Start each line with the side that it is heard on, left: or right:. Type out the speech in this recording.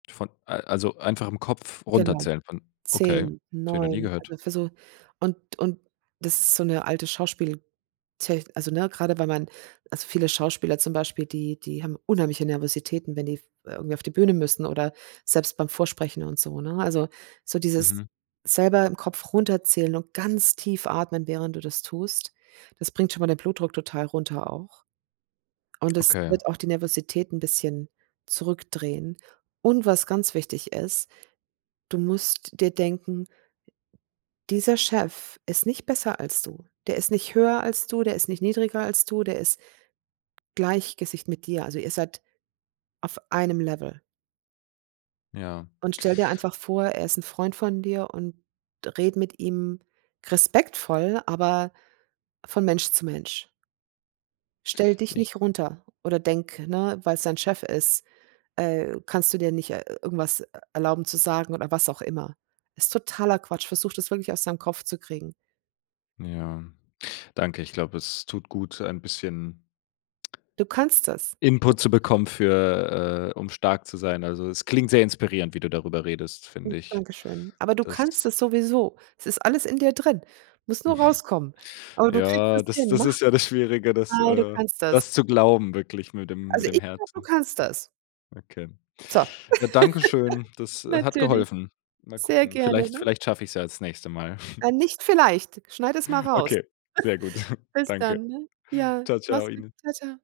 left: Von, a also einfach im Kopf
right: Genau,
left: runterzählen von okay, das
right: 10,
left: habe ich noch nie
right: 9,
left: gehört.
right: also für so und und das ist so 'ne alte Schauspieltech also ne, gerade weil man also viele Schauspieler zum Beispiel, die die haben unheimliche Nervositäten, wenn die f irgendwie auf die Bühne müssen oder selbst beim Vorsprechen und so, ne? Also, so dieses
left: Mhm.
right: selber im Kopf runterzählen und ganz tief atmen, während du das tust, das bringt schon mal den Blutdruck total runter auch, und es
left: Okay.
right: wird auch die Nervosität 'n bisschen zurückdrehen. Und was ganz wichtig ist: Du musst dir denken: Dieser Chef ist nicht besser als du. Der ist nicht höher als du, der ist nicht niedriger als du, der ist gleich Gesicht mit dir. Also, ihr seid auf einem Level.
left: Ja.
right: Und stell dir einfach vor, er ist 'n Freund von dir, und rede mit ihm respektvoll, aber von Mensch zu Mensch. Stell dich
left: Ich
right: nicht runter oder denk, ne, weil's dein Chef ist, äh, kannst du dir nicht, äh, irgendwas, äh, erlauben zu sagen oder was auch immer. Ist totaler Quatsch, versuch das wirklich aus deinem Kopf zu kriegen.
left: Ja, danke. Ich glaube, es tut gut, ein bisschen
right: Du kannst das.
left: Input zu bekommen für, äh um stark zu sein. Also, es klingt sehr inspirierend, wie du darüber redest,
right: [unintelligible]
left: finde ich.
right: Dankeschön, aber du
left: Das
right: kannst das sowieso. Es ist alles in dir drin. Muss nur rauskommen, aber du kriegst es
left: Ja, das
right: hin,
left: das
right: mach's.
left: ist ja Schwierige, das
right: Ei, du
left: äh,
right: kannst das.
left: das zu glauben, wirklich mit dem
right: Also,
left: mit dem
right: ich glaube, du
left: Herzen.
right: kannst das.
left: Okay,
right: So!
left: ja, danke schön, das, äh, hat
right: Natürlich,
left: geholfen. Mal
right: sehr
left: gucken,
right: gerne,
left: vielleicht
right: ne?
left: vielleicht schaffe ich es ja das nächste Mal.
right: Äh, nicht vielleicht, schneide es mal raus.
left: Okay, sehr gut.
right: Bis
left: Danke.
right: dann, ne? Ja,
left: Tschau,
right: mach's
left: tschau,
right: gut.
left: Ihnen.
right: Tschau, tschau.